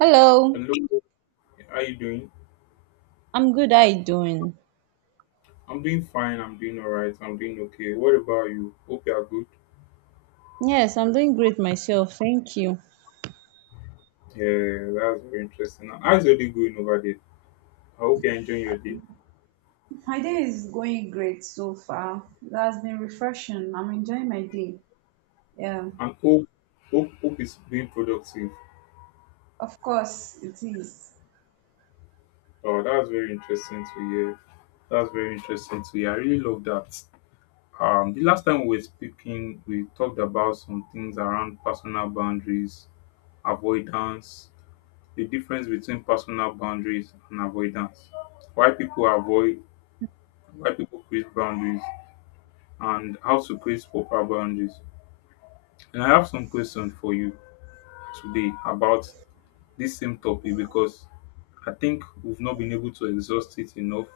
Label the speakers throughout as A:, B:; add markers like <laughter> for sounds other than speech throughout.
A: Hello,
B: Hello, how you doing?
A: I'm good. How you doing?
B: I'm doing fine. I'm doing all right. I'm doing okay. What about you? Hope you are good.
A: Yes, I'm doing great myself. Thank you.
B: Yeah, that's very interesting. How's your day going over there? I hope you're enjoying your day.
A: My day is going great so far. That's been refreshing. I'm enjoying my day. Yeah,
B: And hope it's being productive.
A: of course it is.
B: Oh, that's very interesting to hear. That's very interesting to hear. I really love that. The last time we were speaking, we talked about some things around personal boundaries, avoidance, the difference between personal boundaries and avoidance, why people avoid, why people create boundaries, and how to create proper boundaries. And I have some questions for you today about this same topic because I think we've not been able to exhaust it enough.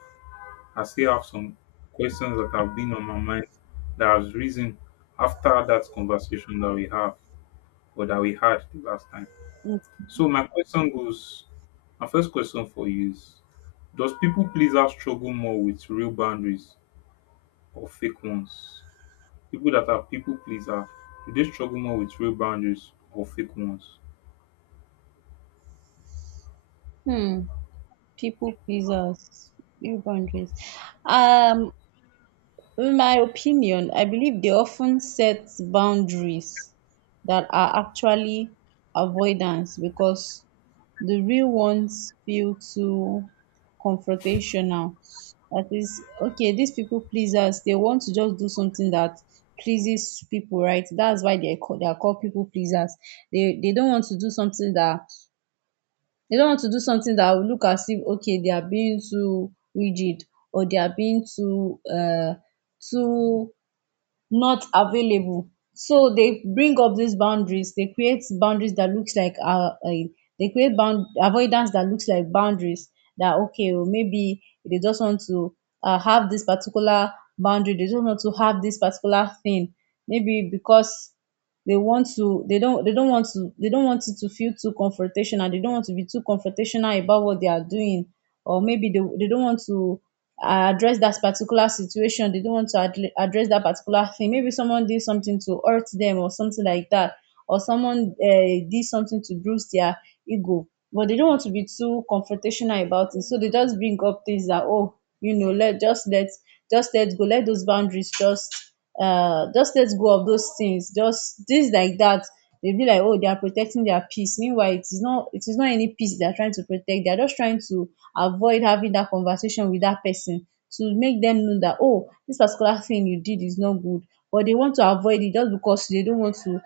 B: I still have some questions that have been on my mind, that has risen after that conversation that we have, or that we had the last time. So my question goes, my first question for you is, does people pleaser struggle more with real boundaries or fake ones? People that are people pleaser, do they struggle more with real boundaries or fake ones?
A: Hmm. People pleasers, new boundaries. Um, In my opinion, I believe they often set boundaries that are actually avoidance because the real ones feel too confrontational. That is, okay, these people pleasers, they want to just do something that pleases people, right? That's why they are called people pleasers. They don't want to do something that they don't want to do something that will look as if okay they are being too rigid or they are being too too not available, so they bring up these boundaries. They create boundaries that looks like they create bound avoidance that looks like boundaries. That okay, well, maybe they just want to have this particular boundary, they just want to have this particular thing, maybe because they want to, they don't want to they don't want it to feel too confrontational, they don't want to be too confrontational about what they are doing. Or maybe they don't want to address that particular situation, they don't want to address that particular thing. Maybe someone did something to hurt them or something like that, or someone did something to bruise their ego, but they don't want to be too confrontational about it. So they just bring up things that, oh, you know, let just let, just let go, let those boundaries just let go of those things, just things like that. They be like, oh, they are protecting their peace, meanwhile it is not, it is not any peace they are trying to protect. They are just trying to avoid having that conversation with that person, to make them know that, oh, this particular thing you did is not good. But they want to avoid it just because they don't want to,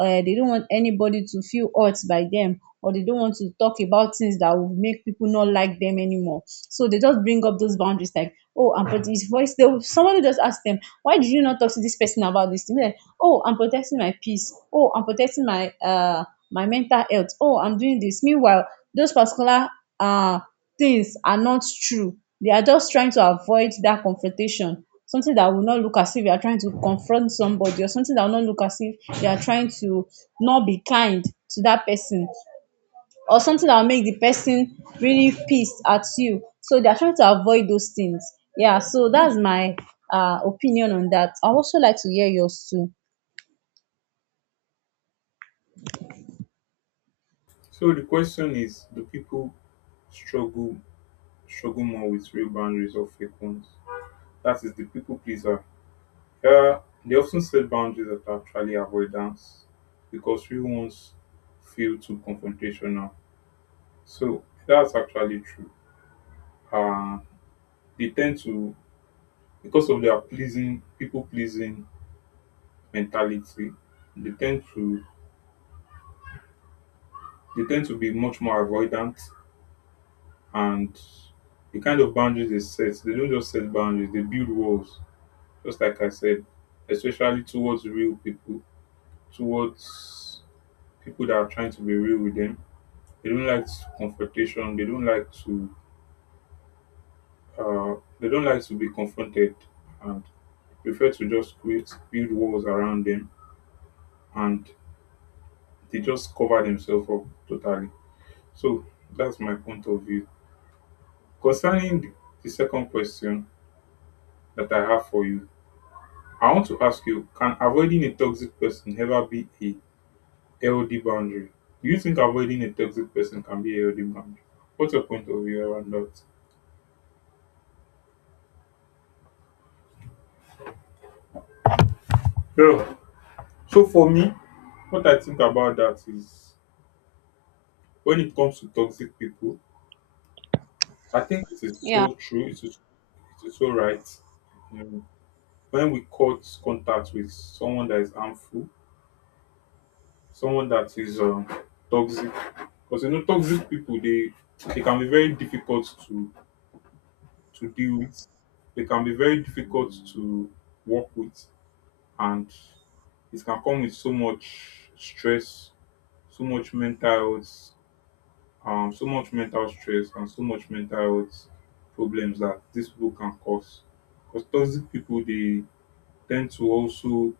A: they don't want anybody to feel hurt by them, or they don't want to talk about things that will make people not like them anymore. So they just bring up those boundaries like, oh, I'm protecting his voice. They will, somebody just ask them, why did you not talk to this person about this thing? They're like, oh, I'm protecting my peace, oh, I'm protecting my my mental health, oh, I'm doing this. Meanwhile those particular uh things are not true. They are just trying to avoid that confrontation, something that will not look as if you are trying to confront somebody, or something that will not look as if you are trying to not be kind to that person, or something that will make the person really pissed at you. So they are trying to avoid those things. Yeah, so that's my opinion on that. I also like to hear yours too.
B: So the question is, do people struggle struggle more with real boundaries or fake ones? That is the people pleaser. Uh, they often set boundaries that are actually avoidance because real ones feel too confrontational. So that's actually true. Uh, they tend to, because of their pleasing, people pleasing mentality, they tend to they tend to be much more avoidant, and the kind of boundaries they set, they don't just set boundaries, they build walls, just like I said, especially towards real people, towards people that are trying to be real with them. They don't like confrontation, they don't like to they don't like to be confronted, and prefer to just create, build walls around them, and they just cover themselves up totally. So that's my point of view. Concerning the second question that I have for you, I want to ask you, can avoiding a toxic person ever be a healthy boundary? Do you think avoiding a toxic person can be a healthy boundary? What's your point of view around that? Yeah. So for me, what I think about that is, when it comes to toxic people, I think it is
A: Yeah.
B: so true, it is so right. You, when we cut contact with someone that is harmful, someone that is toxic, because you know toxic people, they can be very difficult to deal with. They can be very difficult to work with, and it can come with so much stress, so much mental health, so much mental stress, and so much mental health problems that these people can cause. Because toxic people, they tend to also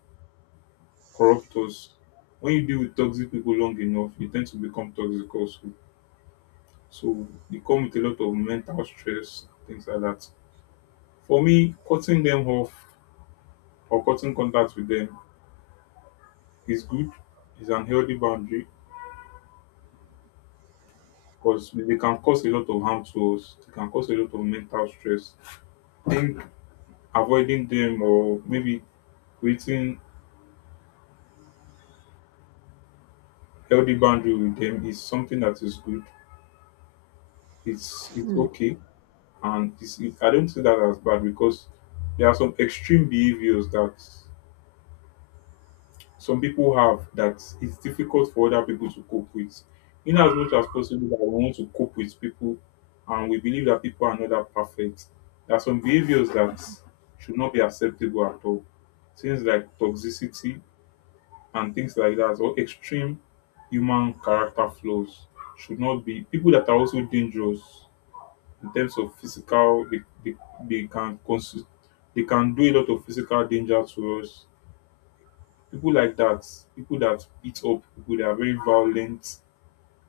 B: corrupt us. When you deal with toxic people long enough, you tend to become toxic also. So you come with a lot of mental stress, things like that. For me, cutting them off or cutting contact with them is good, is an healthy boundary, because they can cause a lot of harm to us. They can cause a lot of mental stress. I think avoiding them, or maybe creating healthy boundary with them, is something that is good. It's
A: Hmm.
B: okay, and it's, it, I don't see that as bad, because there are some extreme behaviors that some people have that it's difficult for other people to cope with. In as much as possible that we want to cope with people, and we believe that people are not that perfect, there are some behaviors that should not be acceptable at all. Things like toxicity and things like that, or extreme human character flaws, should not be, people that are also dangerous in terms of physical, they can they can do a lot of physical danger to us, people like that, people that beat up, people that are very violent,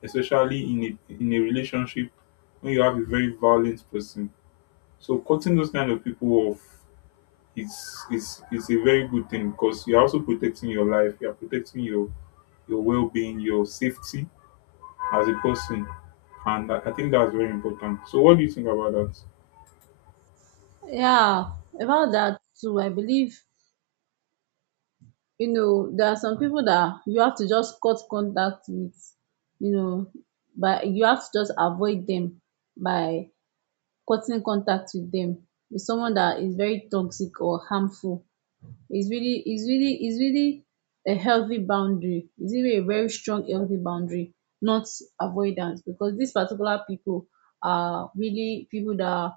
B: especially in a relationship, when you have a very violent person. So cutting those kind of people off is a very good thing, because you're also protecting your life, you're protecting your well-being, your safety as a person, and I think that's very important. So what do you think about that?
A: Yeah, about that too, I believe, you know, there are some people that you have to just cut contact with, you know, but you have to just avoid them by cutting contact with them. With someone that is very toxic or harmful, it's really a healthy boundary. It's really a very strong healthy boundary, not avoidance, because these particular people are really people that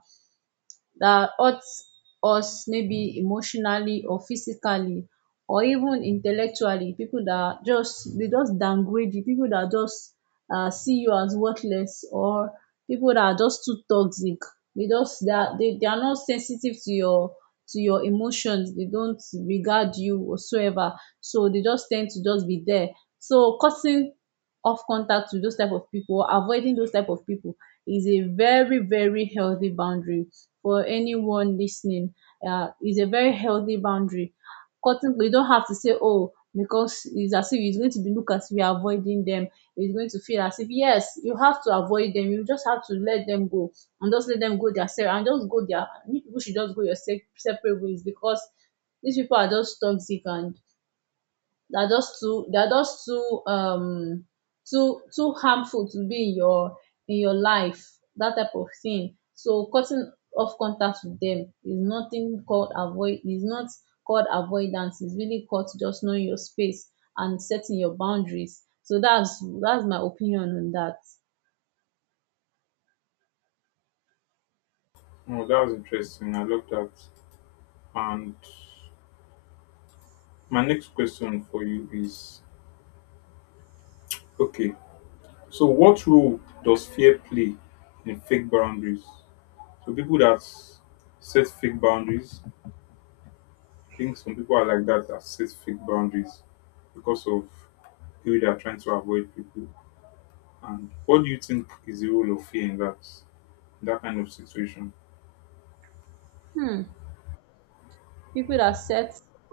A: that hurts us maybe emotionally or physically, or even intellectually. People that just, they just downgrade you. People that just see you as worthless, or people that are just too toxic. They just they are, they are not sensitive to your emotions. They don't regard you whatsoever, so they just tend to just be there. So cutting off contact with those type of people, avoiding those type of people, is a very very healthy boundary. For anyone listening, is a very healthy boundary. Cutting, you don't have to say, oh, because it's as if it's going to be look as if you're avoiding them. It's going to feel as if yes, you have to avoid them. You just have to let them go and just let them go and just go their. You people should just go your separate ways, because these people are just toxic, and they are just too, they are just too too too harmful to be in your life, that type of thing. So cutting off contact with them is nothing called avoid, is not called avoidance. It's really called just knowing your space and setting your boundaries. So that's my opinion on that.
B: Oh, that was interesting. I love that. And my next question for you is, okay. So, what role does fear play in fake boundaries? So, people that set fake boundaries, I think some people are like that, that set fake boundaries because of who they are trying to avoid people. And what do you think is the role of fear in that, in that kind of situation?
A: Hmm. People that set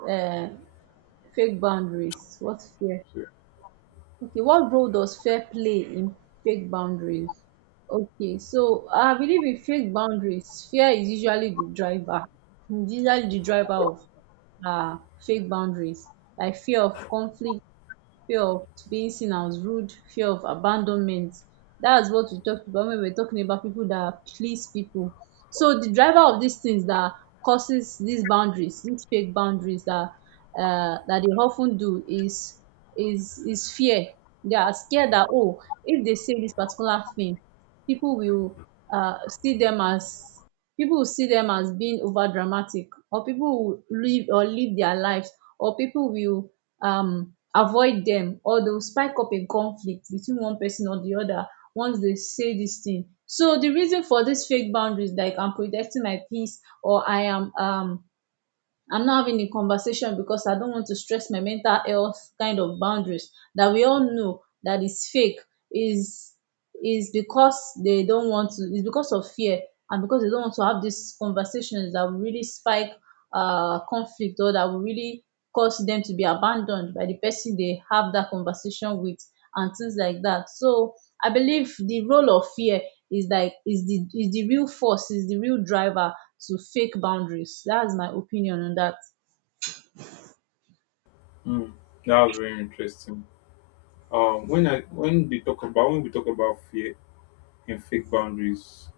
A: um fake boundaries, what fear.
B: So, yeah.
A: Okay, what role does fair play in fake boundaries? Okay, so I believe in fake boundaries, fear is usually the driver, is usually the driver of uh, fake boundaries, like fear of conflict, fear of being seen as rude, fear of abandonment. That's what we talked about when we were talking about people that please people. So the driver of these things that causes these boundaries, these fake boundaries that that they often do is is fear. They are scared that, oh, if they say this particular thing, people will see them as, people will see them as being over dramatic, or people will live or live their lives, or people will avoid them, or they will spike up a conflict between one person or the other once they say this thing. So the reason for this fake boundaries, like I'm protecting my peace, or I am I'm not having a conversation because I don't want to stress my mental health, kind of boundaries that we all know that is fake, is because they don't want to, it's because of fear, and because they don't want to have these conversations that will really spike conflict, or that will really cause them to be abandoned by the person they have that conversation with, and things like that. So I believe the role of fear is like is the, is the real force, is the real driver to fake boundaries. That's my opinion on that.
B: Hmm. That was very interesting. When I, when they talk about, when we talk about fear and fake boundaries,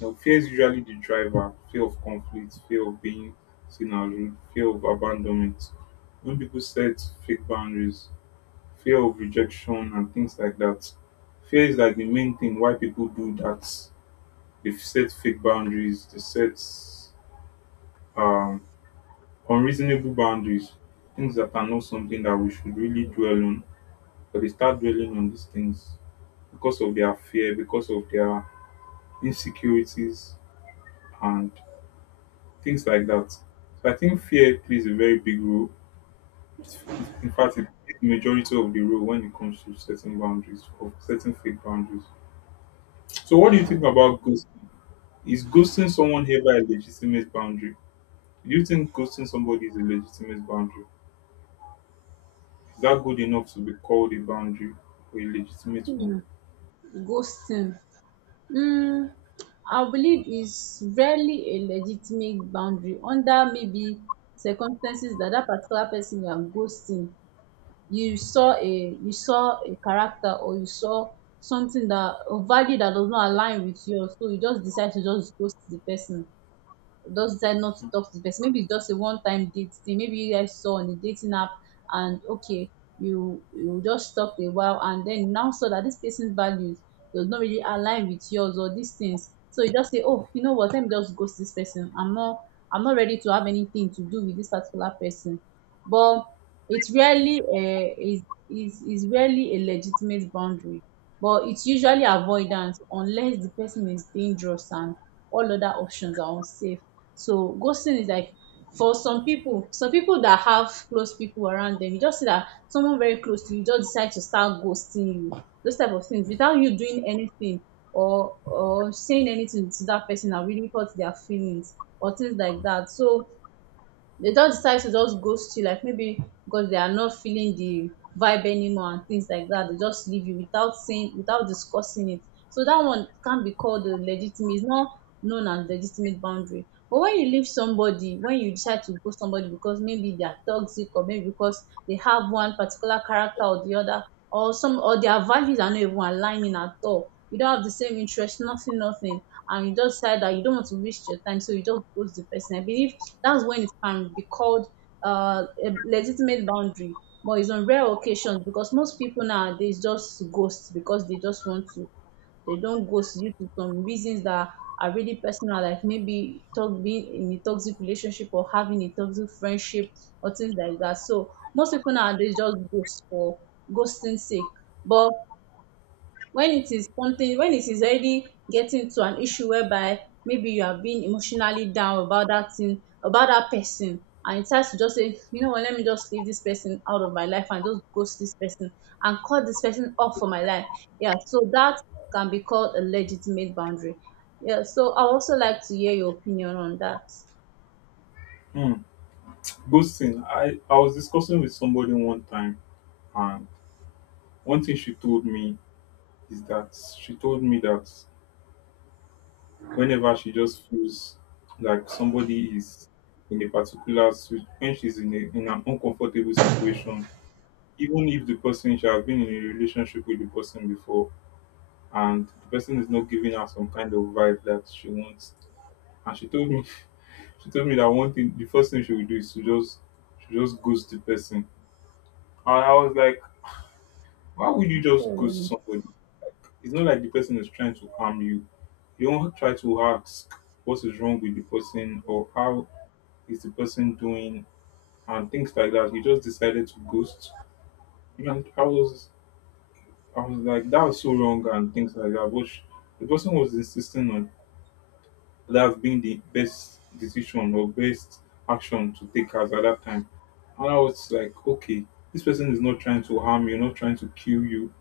B: you know, fear is usually the driver, fear of conflict, fear of being seen as rude, fear of abandonment. When people set fake boundaries, fear of rejection and things like that. Fear is like the main thing why people do that. They set fake boundaries, they set um, unreasonable boundaries, things that are not something that we should really dwell on. But they start dwelling on these things because of their fear, because of their insecurities, and things like that. So I think fear plays a very big role. It- In fact, it plays the majority of the role when it comes to setting boundaries or setting fake boundaries. So, what do you think about ghosting? Is ghosting someone ever a legitimate boundary? Do you think ghosting somebody is a legitimate boundary? Is that good enough to be called a boundary, or a legitimate one?
A: Hmm, ghosting, um I believe is rarely a legitimate boundary, under maybe circumstances that that particular person you are ghosting, you saw a character, or you saw something, that a value that does not align with yours, so you just decide to just ghost the person, just decide not to talk to the person. Maybe it's just a one time date thing. Maybe you guys saw on a dating app, and okay, you just talked a while, and then you now saw that this person's values does not really align with yours, or these things. So you just say, oh, you know what, let me just ghost this person. I'm not ready to have anything to do with this particular person. But it's rarely is rarely a legitimate boundary. But it's usually avoidance, unless the person is dangerous and all other options are unsafe. So ghosting is like, for some people that have close people around them, you just see that someone very close to you just decide to start ghosting you, those type of things without you doing anything, or saying anything to that person that really hurt their feelings, or things like that. So they just decide to just ghost you, like maybe because they are not feeling the vibe anymore, and things like that. They just leave you without saying, without discussing it. So that one can't be called a legitimate. It's not known as legitimate boundary. But when you leave somebody, when you decide to ghost somebody because maybe they are toxic, or maybe because they have one particular character or the other, or some, or their values are not even aligning at all, you don't have the same interest, nothing, nothing, and you just decide that you don't want to waste your time, so you just ghost the person. I believe that's when it can be called a legitimate boundary, but it's on rare occasions, because most people nowadays just ghost because they just want to. They don't ghost due to some reasons that are really personal, like maybe talk, being in a toxic relationship or having a toxic friendship, or things like that. So most people nowadays just ghost for ghosting sake. But when it is something, when it is already getting to an issue, whereby maybe you are being emotionally down about that thing, about that person, and it starts to just say, you know what, let me just leave this person out of my life and just ghost this person and cut this person off from my life. Yeah, so that can be called a legitimate boundary. Yeah, so I also like to hear your opinion on that.
B: Hmm. Ghosting. I was discussing with somebody one time, and one thing she told me is that, she told me that whenever she just feels like somebody is in a particular when she's in, a, in an uncomfortable situation, even if the person, she has been in a relationship with the person before, and the person is not giving her some kind of vibe that she wants. And she told me <laughs> she told me that one thing, the first thing she would do is to just, she just ghost the person. And I was like, why would you just ghost
A: um,
B: somebody? It's not like the person is trying to harm you. You don't try to ask what is wrong with the person, or how is the person doing and things like that. He just decided to ghost. And I was like, that was so wrong and things like that. But the person was insisting on that being the best decision or best action to take as at that time. And I was like, okay, this person is not trying to harm you, not trying to kill you.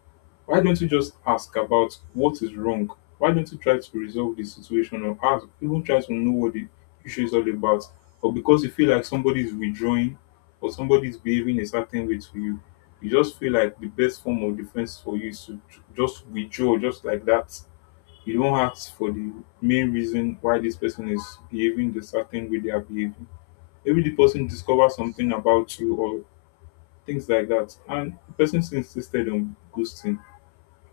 B: Why don't you just ask about what is wrong? Why don't you try to resolve the situation, or ask, even try to know what the issue is all about? Or because you feel like somebody is withdrawing, or somebody is behaving a certain way to you, you just feel like the best form of defense for you is to just withdraw, just like that. You don't ask for the main reason why this person is behaving the certain way they are behaving. Maybe the person discovers something about you or things like that, and the person still insisted on ghosting,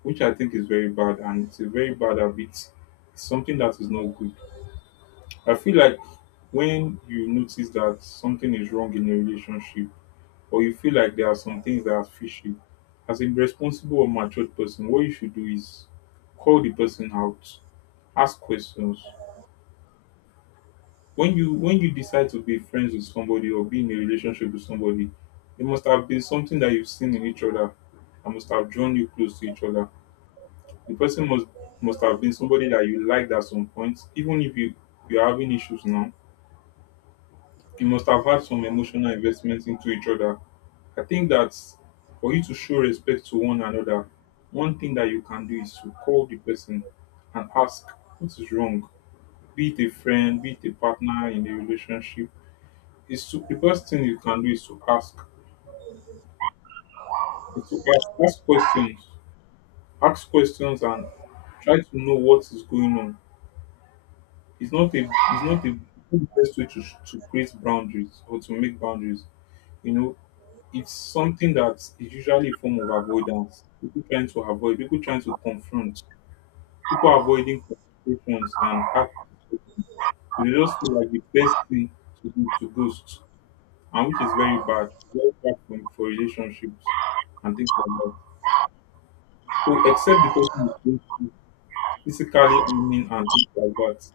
B: which I think is very bad, and it's a very bad habit. It's something that is not good. I feel like when you notice that something is wrong in a relationship, or you feel like there are some things that are fishy, as a responsible or matured person, what you should do is call the person out, ask questions. When you, when you decide to be friends with somebody or be in a relationship with somebody, it must have been something that you've seen in each other, and must have drawn you close to each other. The person must have been somebody that you liked at some point, even if you, you're having issues now. You must have had some emotional investment into each other. I think that, for you to show respect to one another, one thing that you can do is to call the person and ask what is wrong. Be it a friend, be it a partner in a relationship. It's to, the best thing you can do is to ask. Is to ask, ask questions. Ask questions and try to know what is going on. It's not a, it's not a, the best way to create boundaries or to make boundaries. You know, it's something that is usually a form of avoidance. People trying to avoid, people trying to confront, people avoiding confrontations and act. So they just feel like the best thing to do is to ghost, and which is very bad for relationships and things like that. So, except the person is going through physically, I mean, and things like that.